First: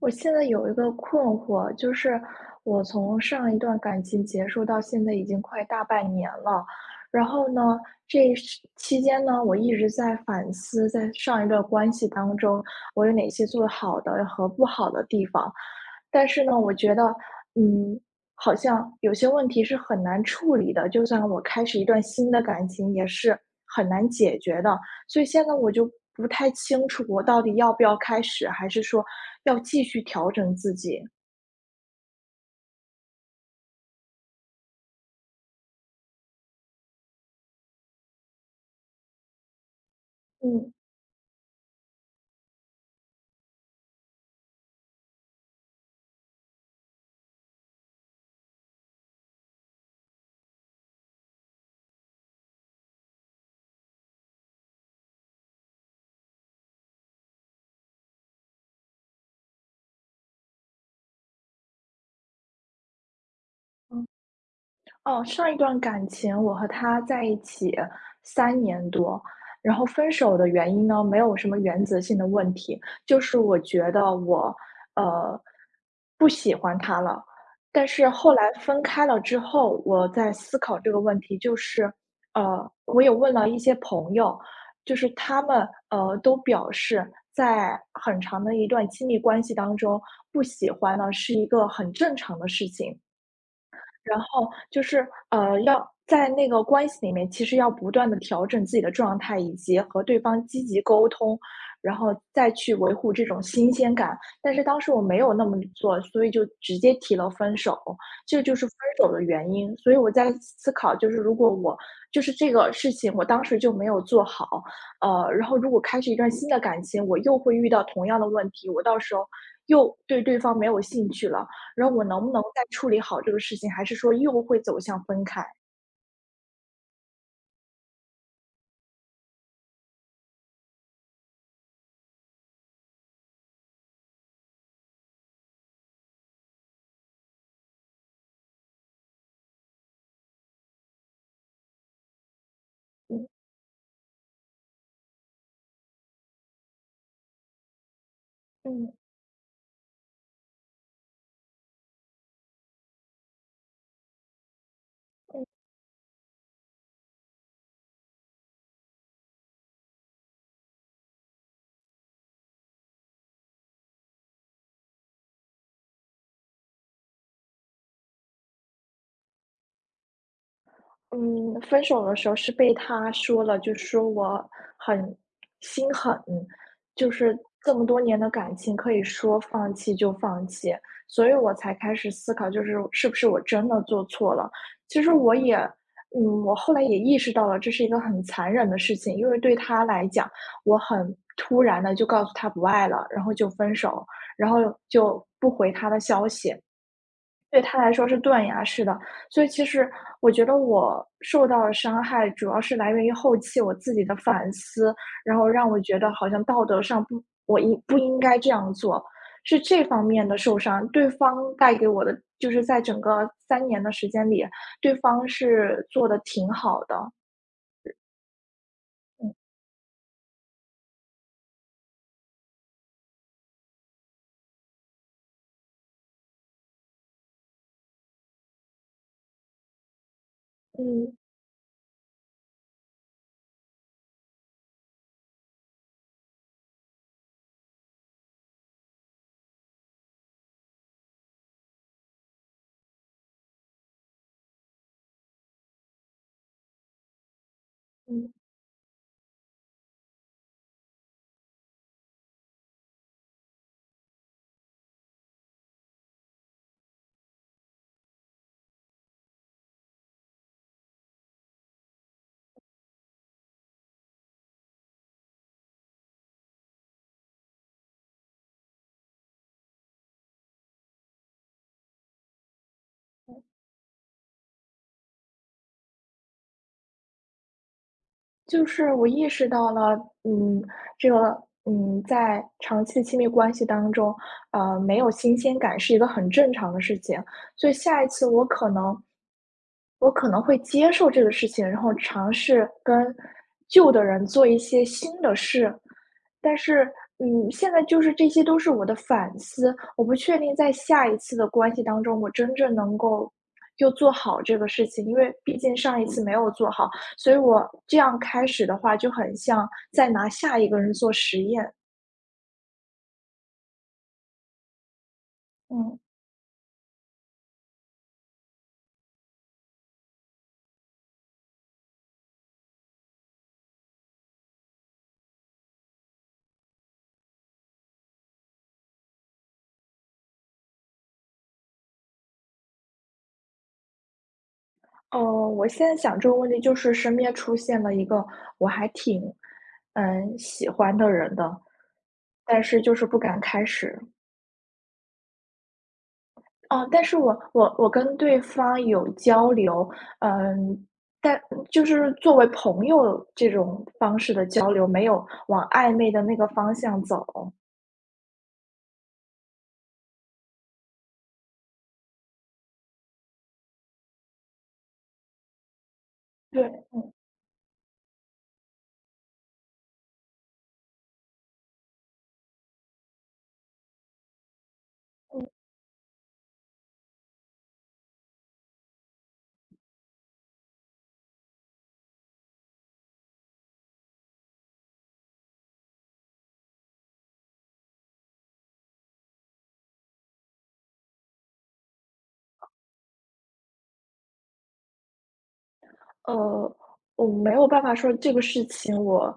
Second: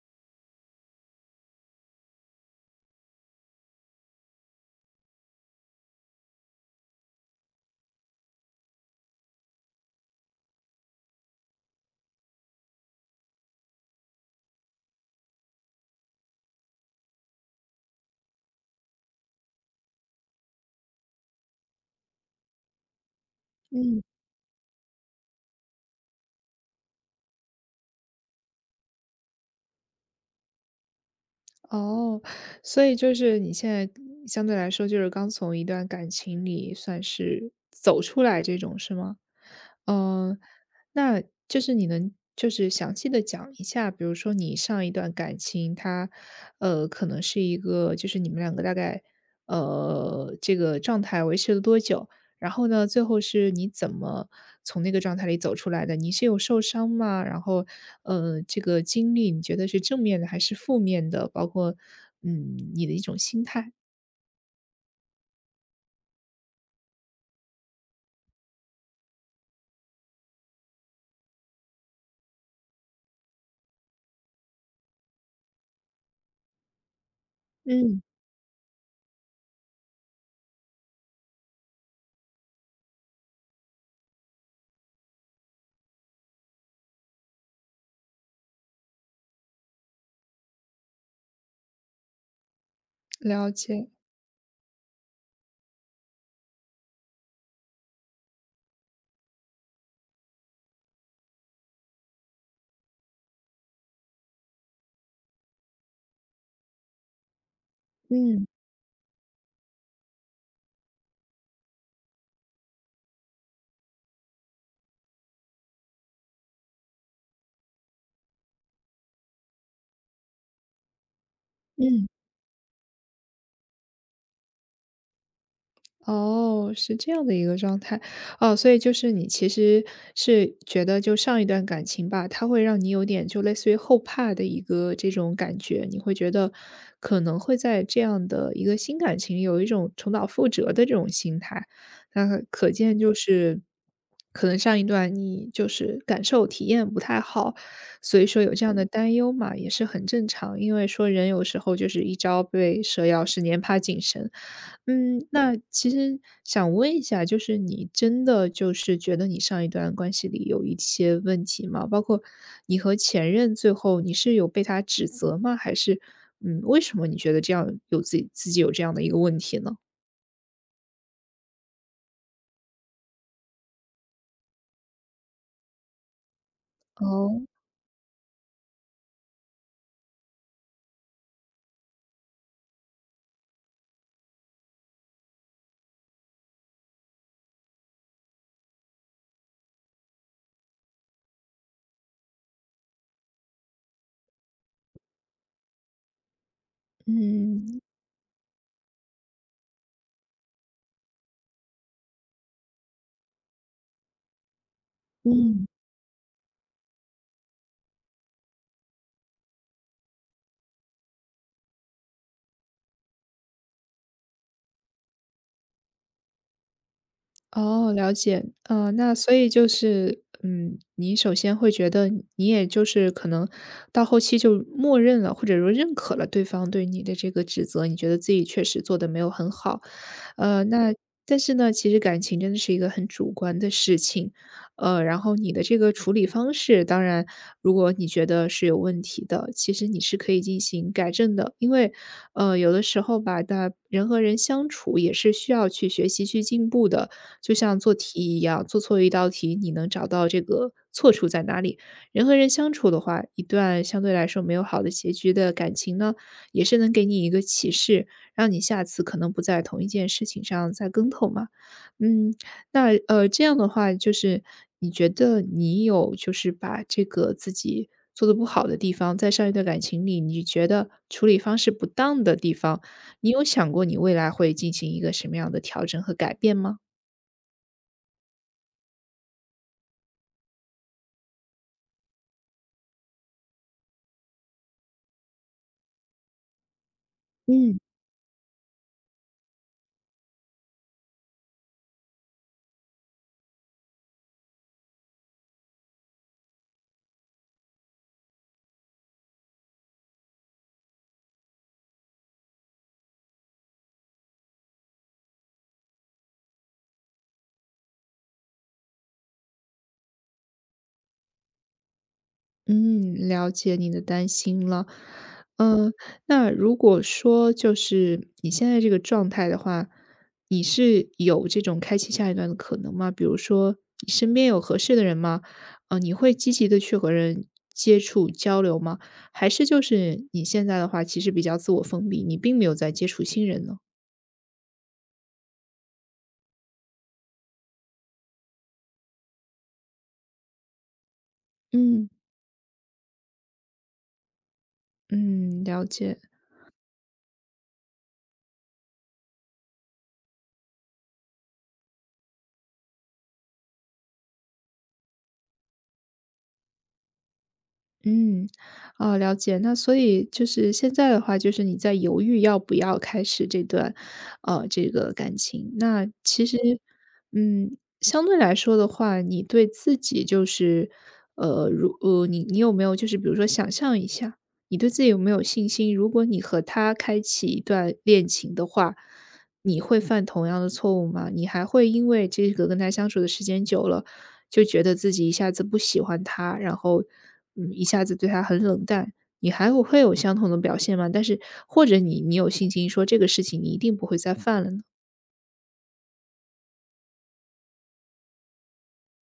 我现在有一个困惑，就是我从上一段感情结束到现在已经快大半年了，然后呢，这是期间呢，我一直在反思，在上一段关系当中，我有哪些做得好的和不好的地方，但是呢，我觉得，嗯，好像有些问题是很难处理的，就算我开始一段新的感情，也是很嗯，难解决的。所以现在我就不太清楚我到底要不要开始，还是说要继续调整自己。哦，所以就是你现在相对来说就是刚从一段感情里算是走出来这种是吗？嗯，嗯。那就是你能就是详细的讲一下，比如说你上一段感情它，可能是一个就是你们两个大概，这个状态维持了多久？然后呢，最后是你怎么从那个状态里走出来的？你是有受伤吗？然后，这个经历你觉得是正面的还是负面的？包括，嗯，你的一种心态。哦，上一段感情我和他在一起3年多，然后分手的原因呢，没有什么原则性的问题，就是我觉得我，呃，不喜欢他了。但嗯，是后来分开了之后，我在思考这个问题，就是，我也问了一些朋友，就是他们都表示，在很长的一段亲密关系当中，不喜欢呢是一个很正常的事情。了解，然后就是，要在那个关系里面，其实要不断的调整自己的状态，以及和对方积极沟通，然后再去维护这种新鲜感。但是当时我没有那么做，所以就直接提了分手，这嗯就是分手的原因。所以我在思考，就是如果我就是这个事情，我当时就没有做好，然后如果开始一段新的感情，我又会遇到同样的问题，我到时候又对对方没有兴趣了，然后我嗯。能不能再处理好这个事情，还是说又会走向分开？哦，是这样的一个状态。哦，所以就是你其实是觉得就上一段感情吧，它会让你有点就类似于后怕的一个这种感觉，你会觉得可能会在这样的一个新感情里有一种重蹈覆辙的这种心态。那可见就嗯。是，可能上一段你就是感受体验不太好，所以说有这样的嗯，担忧嘛，也是很正常。因为说人有时候就是一朝被蛇咬，十年怕井绳。嗯，那其实想问一下，就是你真的就是觉得你上一段关系里有一些问题吗？包括你和前任最后你是有被他指责吗？还是嗯，为什么你觉得这样有自己有这样的一个问题呢？嗯，分手的时候是被他说了，就说我很心狠，就是哦，这么多年的感情，可以说放弃就放弃，所以我才开始思考，就是是不是我真的做错了。其实我也，我后来也意识到了，这是一个很残忍的事情，因为对他来讲，我很突然的就告诉他不爱了，然后就分手，然后就不回他的消息。对他嗯来说是断崖式的，所以其实我觉得我受到的伤害主要是来源于后期我自己的反思，然后嗯，让我觉得好像道德上不，我应不应该这样做，是这方面的受伤。对方带给我的就是在整个三年的时间里，对方是做的挺好的，哦，了解。那所嗯以就是，嗯，你首先会觉得你也就是可能到后期就默认了，或者说认可了对方对你的这个指责，你觉得自己确实做的没有很好。那嗯但是呢，其实感情真的是一个很主观的事情。然后你的这个处理方式，当然如果你觉得是有问题的，其实你是可以进行改正的。因为，有的时候吧，那人和人相处也是需要去学习去进步的。就像做题嗯。一样，做错一道题，你能找到这个错处在哪里。人和人相处的话，一段相对来说没有好的结局的感情呢，也是能给你一个启示，让你下次可能不在同一件事情上再跟头嘛。嗯，那这样的话，就是你觉得你有就是把这个自己做的不好的地方，在上一段感情里，你觉得处理方式不当的地方，你有想过你未来会进行一个什么样的调整和改变吗？就是我意识到了，嗯，这个，在长期的亲密关系当中，没有新鲜感是一个很正常的事情，所以嗯。下一次我可能会接受这个事情，然后尝试跟旧的人做一些新的事。但是，现在就是这些都是我的反思，我不确定在下一次的关系当中，我真正能够就做好这个事情，因为毕竟上一次没有做好，所以我这样开始的话，就很像在拿下一个人做实验。嗯，了解你的担心了。嗯。嗯，那如果说就是你现在这个状态的话，你是有这种开启下一段的可能吗？比如说你身边有合适的人吗？你会积极的去和人接触交流吗？还是就是你现在的话其实比较自我封闭，你并没有在接触新人呢？哦，我现在想这个问题，就是身边出现了一个我还挺喜欢的人的，嗯。但是就是不敢开始。嗯，了解。哦，但是我跟对方有交流，嗯，但就是作为朋友这种方式的交流，没有往暧昧的那个方向走。嗯，哦，了解。那所以就是现在的话，就是你在犹豫要不要开始这段，这个感情。那其实，对，嗯，相对来说的话，你对自己就是，你有没有就是比如说想象一下，你对自己有没有信心？如果你和他开启一段恋情的话，你会犯同样的错误吗？你还会因为这个跟他相处的时间久了？就觉得自己一下子不喜欢他，然后，嗯，一下子对他很冷淡，你还会有相同的表现吗？但是或者你有信心说这个事情你一定不会再犯了呢？呃，我没有办法说这个事情我，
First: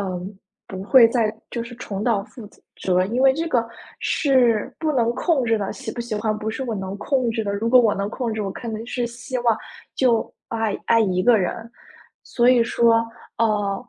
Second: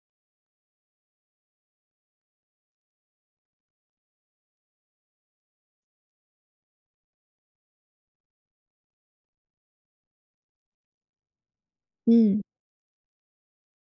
嗯，不会再就是重蹈覆辙，因为这个是不能控制的，喜不喜欢不是我能控制的。如果我能控制，我肯定是希望就爱一个人。嗯，所以说，呃，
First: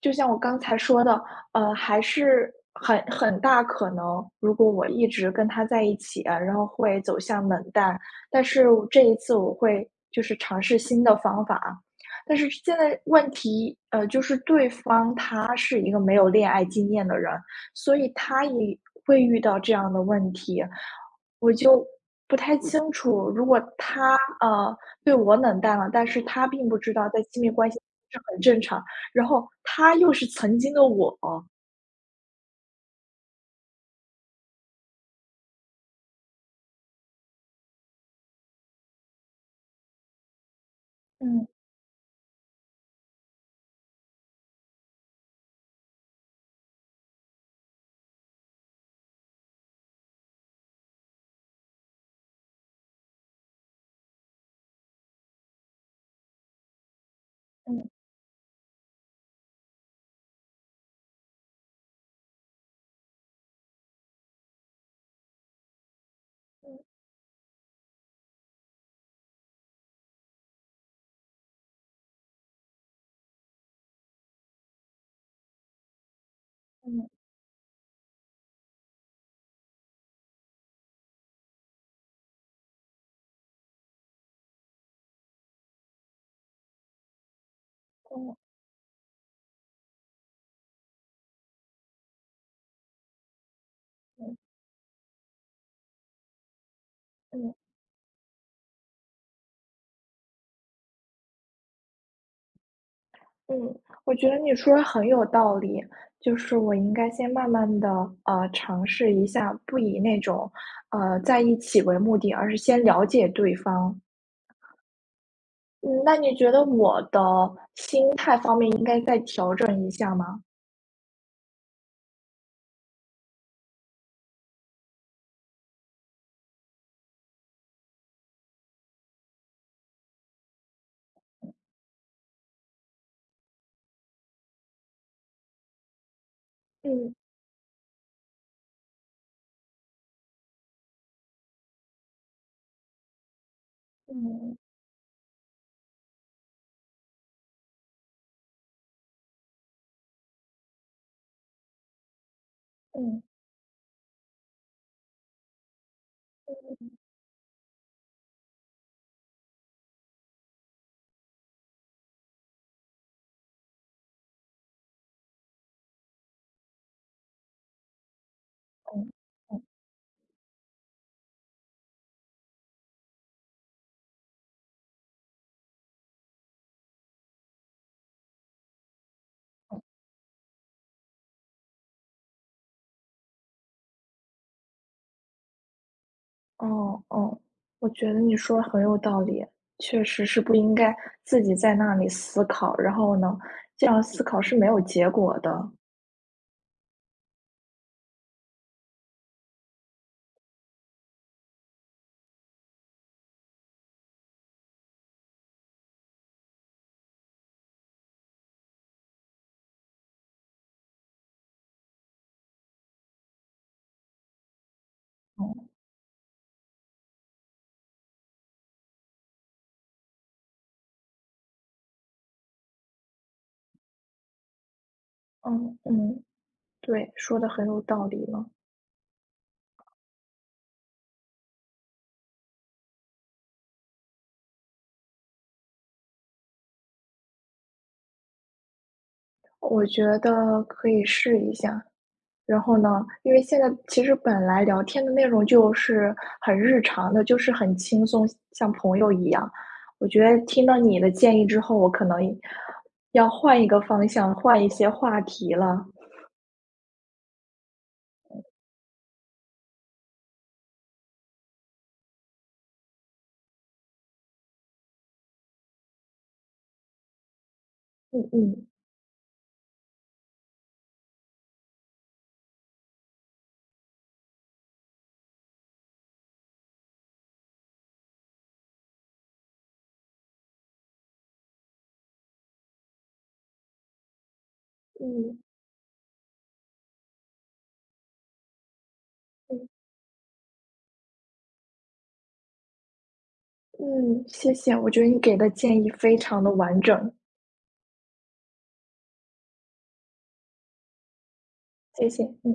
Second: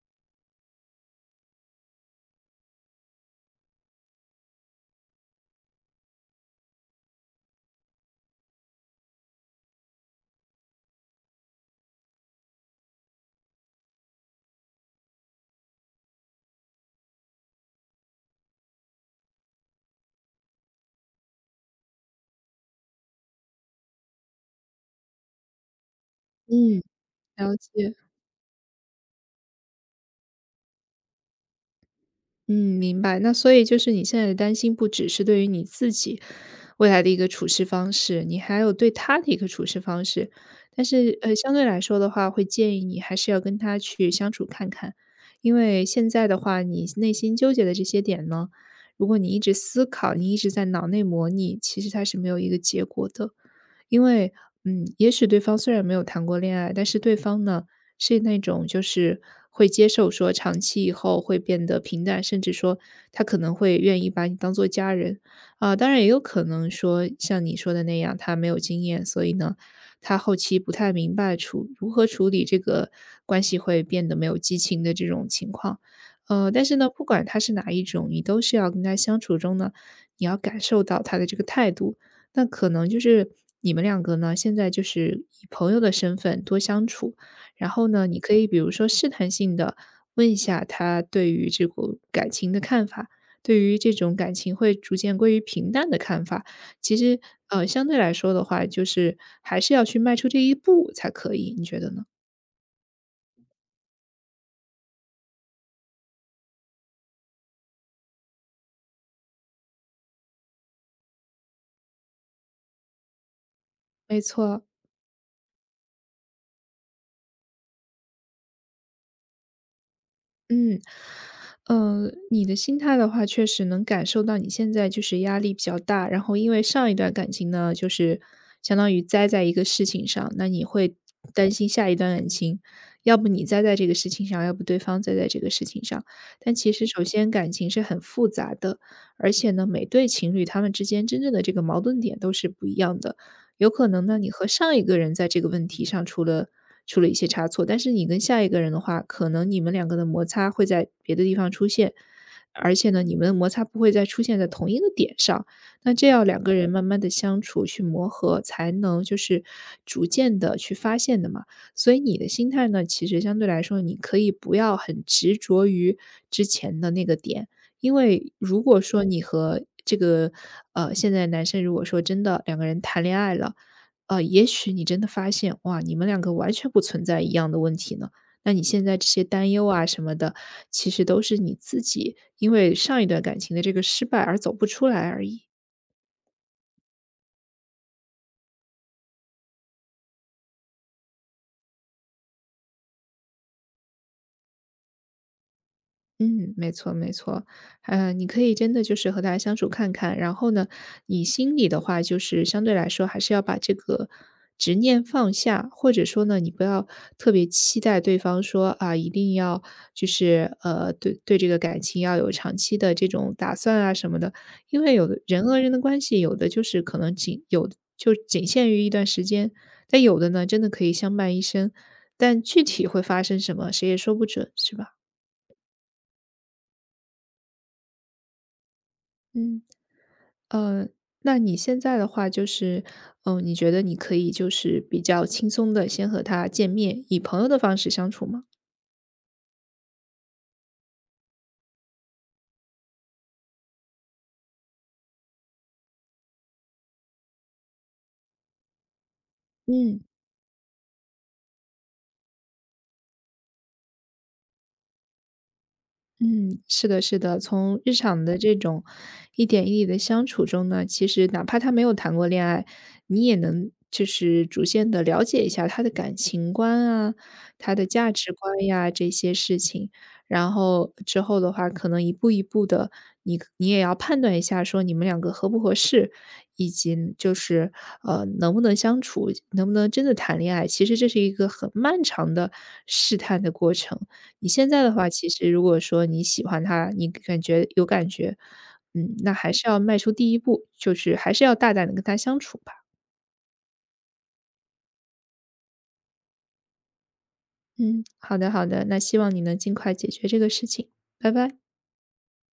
就像我刚才说的，还是很大可能，如果我一直跟他在一起啊然后会走向冷淡，但是我这一次我会就是尝试新的方法啊。但是现在问题，就是对方他是一个没有恋爱经验的人，所以他也会遇到这样的问题。我就不太清楚，如果他，对我冷淡了，但是他并不嗯。知道在亲密了关系解。是很正常，然后他又是曾经的我。嗯，明白。那所以就是你现在的担心，不只是对于你自己未来的一个处事方式，你还有对他的一个处事方式。但是，嗯相对来说的话，会建议你还是要跟他去相处看看，因为现在的话，你内心纠结的这些点呢，如果你一直思考，你一直在脑内模拟，其实它是没有一个结果的。因为，嗯，也许对方虽然没有谈过恋爱，但是对方呢嗯是那种就是会接受说长期以后会变得平淡，甚至说他可能会愿意把你当做家人啊、当然也有可能嗯说像你说的那样，他没有经验，所以呢，他后期不太明白处如何处理这个关系会变得没有激情的这种情况。但是呢，不嗯管他是哪一种，你都是要跟他相处中呢，你要感受到他的这个态度，那可能就是你们两个呢，现在就是以朋友的身份多相处，然后呢，你可以嗯比如说试探性的问一下他对于这个感情的看法，对于这种感嗯情会逐渐归于平淡的看法。其实，嗯。相对来说的话，就是还是要去迈出这一步才可以，你觉得呢？嗯，我觉得你说的很有道理，就是我应该先慢慢的尝试一下，不以那种，在一起为目的，而是先了解对方。没错，嗯，那你觉得我的心态方面应该再调整一下吗？嗯，你的心态的话，确实能感受到你现在就是压力比较大，然后因为上一段感情呢，就是相当于栽在一个事情上，那你会担心下一段感情，要不你栽在这个事情上，要不对方栽在这个事情上。但其实首嗯，先感情是很复杂的，而且呢，每对情侣他们之间真正的这个矛盾点都是不一样的。有可能呢，你和嗯，上一个人在这个问题上出了一些差错，但是你跟下一个人的话，可能你们两个的摩擦会在别的地方出现，而且呢，你嗯，们的摩擦不会再出现在同一个点上。那这样两个人慢慢的相处去磨合，才能就是逐渐的去发现的嘛。所以你的心态呢，其实相对来说，你可以不要很执着于之前的那个点，因为如果说嗯，你嗯，和这个现在男生如果说真的两个人谈恋爱了，也许你真的发现，哇，你们两个完全不存在一样的问题呢。那你现在这些担忧啊什么的，其实都是你自己因为上一段感情的这个失败而走不出来而已。哦，哦，我觉得你说的很有道理，确实是不应该自己在那里思考，然后呢，这样思考是没有结果的。嗯，没错没错，嗯，你可以真的就是和他相处看看，然后呢，你心里的话就是相对来说还是要把这个执念放下，或者说呢，你不要特别期待对方说啊，一定要就是对这个感情要有长期的这种打算啊什么的，因为有的人和嗯，人的关系，有的就是可能仅有的就仅限于一段时间，但有的呢，真的可以相伴一生，但具体会发生什么，谁也说不准，是吧？嗯，嗯。对，说的很有道理呢，嗯。呃，那你现在的话就是，嗯、你觉得你可以就是比较轻松的先和他见面，以朋友的方式相处吗？我觉得可以试一下。然后呢，因为现在其实本来聊天的内容就是很日常的，就是很轻松，像朋友一样。嗯，我觉得听到你的建议之后，我可能要换一个方向，换一些话题了。嗯，是的，是的，从日常的这种一点一滴的相处中呢，其实哪怕他没有谈过恋爱，你也能就是逐渐的了解一下他的感情观啊，他的价嗯值观嗯呀这些事情。然后之后的话，可能一步一步的，你也要判断一下，说你们两个合不合适，以及就是能不能相处，能不能真的谈恋爱。其实这是一个很漫长的试探的过程。你现在的话，其嗯实如果说你喜欢他，你感觉有感觉，嗯，那还嗯是要迈出第一步，就是还是要大胆的跟他相处吧。嗯，谢谢，我觉得你给的建议非常的完整，嗯，好的好的，那希望你能尽快解决这个事情，拜拜。谢谢，嗯。